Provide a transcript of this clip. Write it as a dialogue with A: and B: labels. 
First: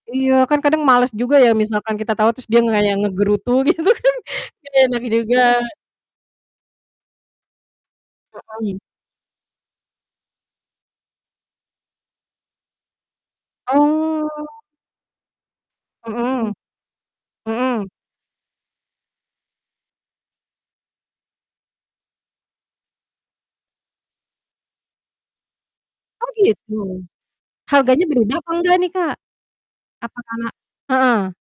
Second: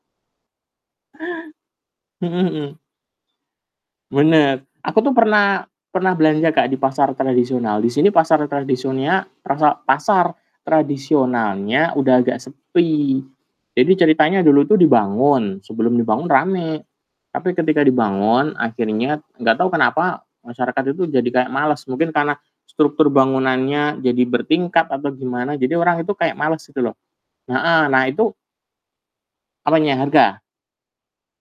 A: Iya, kan kadang males juga ya, misalkan kita tawar
B: Heeh
A: terus dia
B: heeh.
A: kayak nggerutu, gitu kan,
B: Benar.
A: kan
B: Aku
A: enak
B: tuh
A: juga
B: pernah pernah belanja Kak, di pasar tradisional. Di sini pasar
A: Mhm.
B: tradisonnya trasa pasar tradisonalnya udah agak sepi. Jadi
A: Oh.
B: ceritanya dulu itu dibangun, sebelum dibangun
A: Mhm.
B: rame, tapi ketika
A: Mhm.
B: dibangun akhirnya, nggak tau kenapa, masyarakat itu kayak males, mungkin karena struktur bangunannya jadi bertingkat atau gimana, jadi orang itu
A: Oh
B: kayak males
A: gitu,
B: gitu loh. Heeh,
A: harganya
B: nah
A: berubah
B: itu
A: apa nggak nih Kak?
B: Apanya?
A: Apa
B: Harga?
A: karena heeh.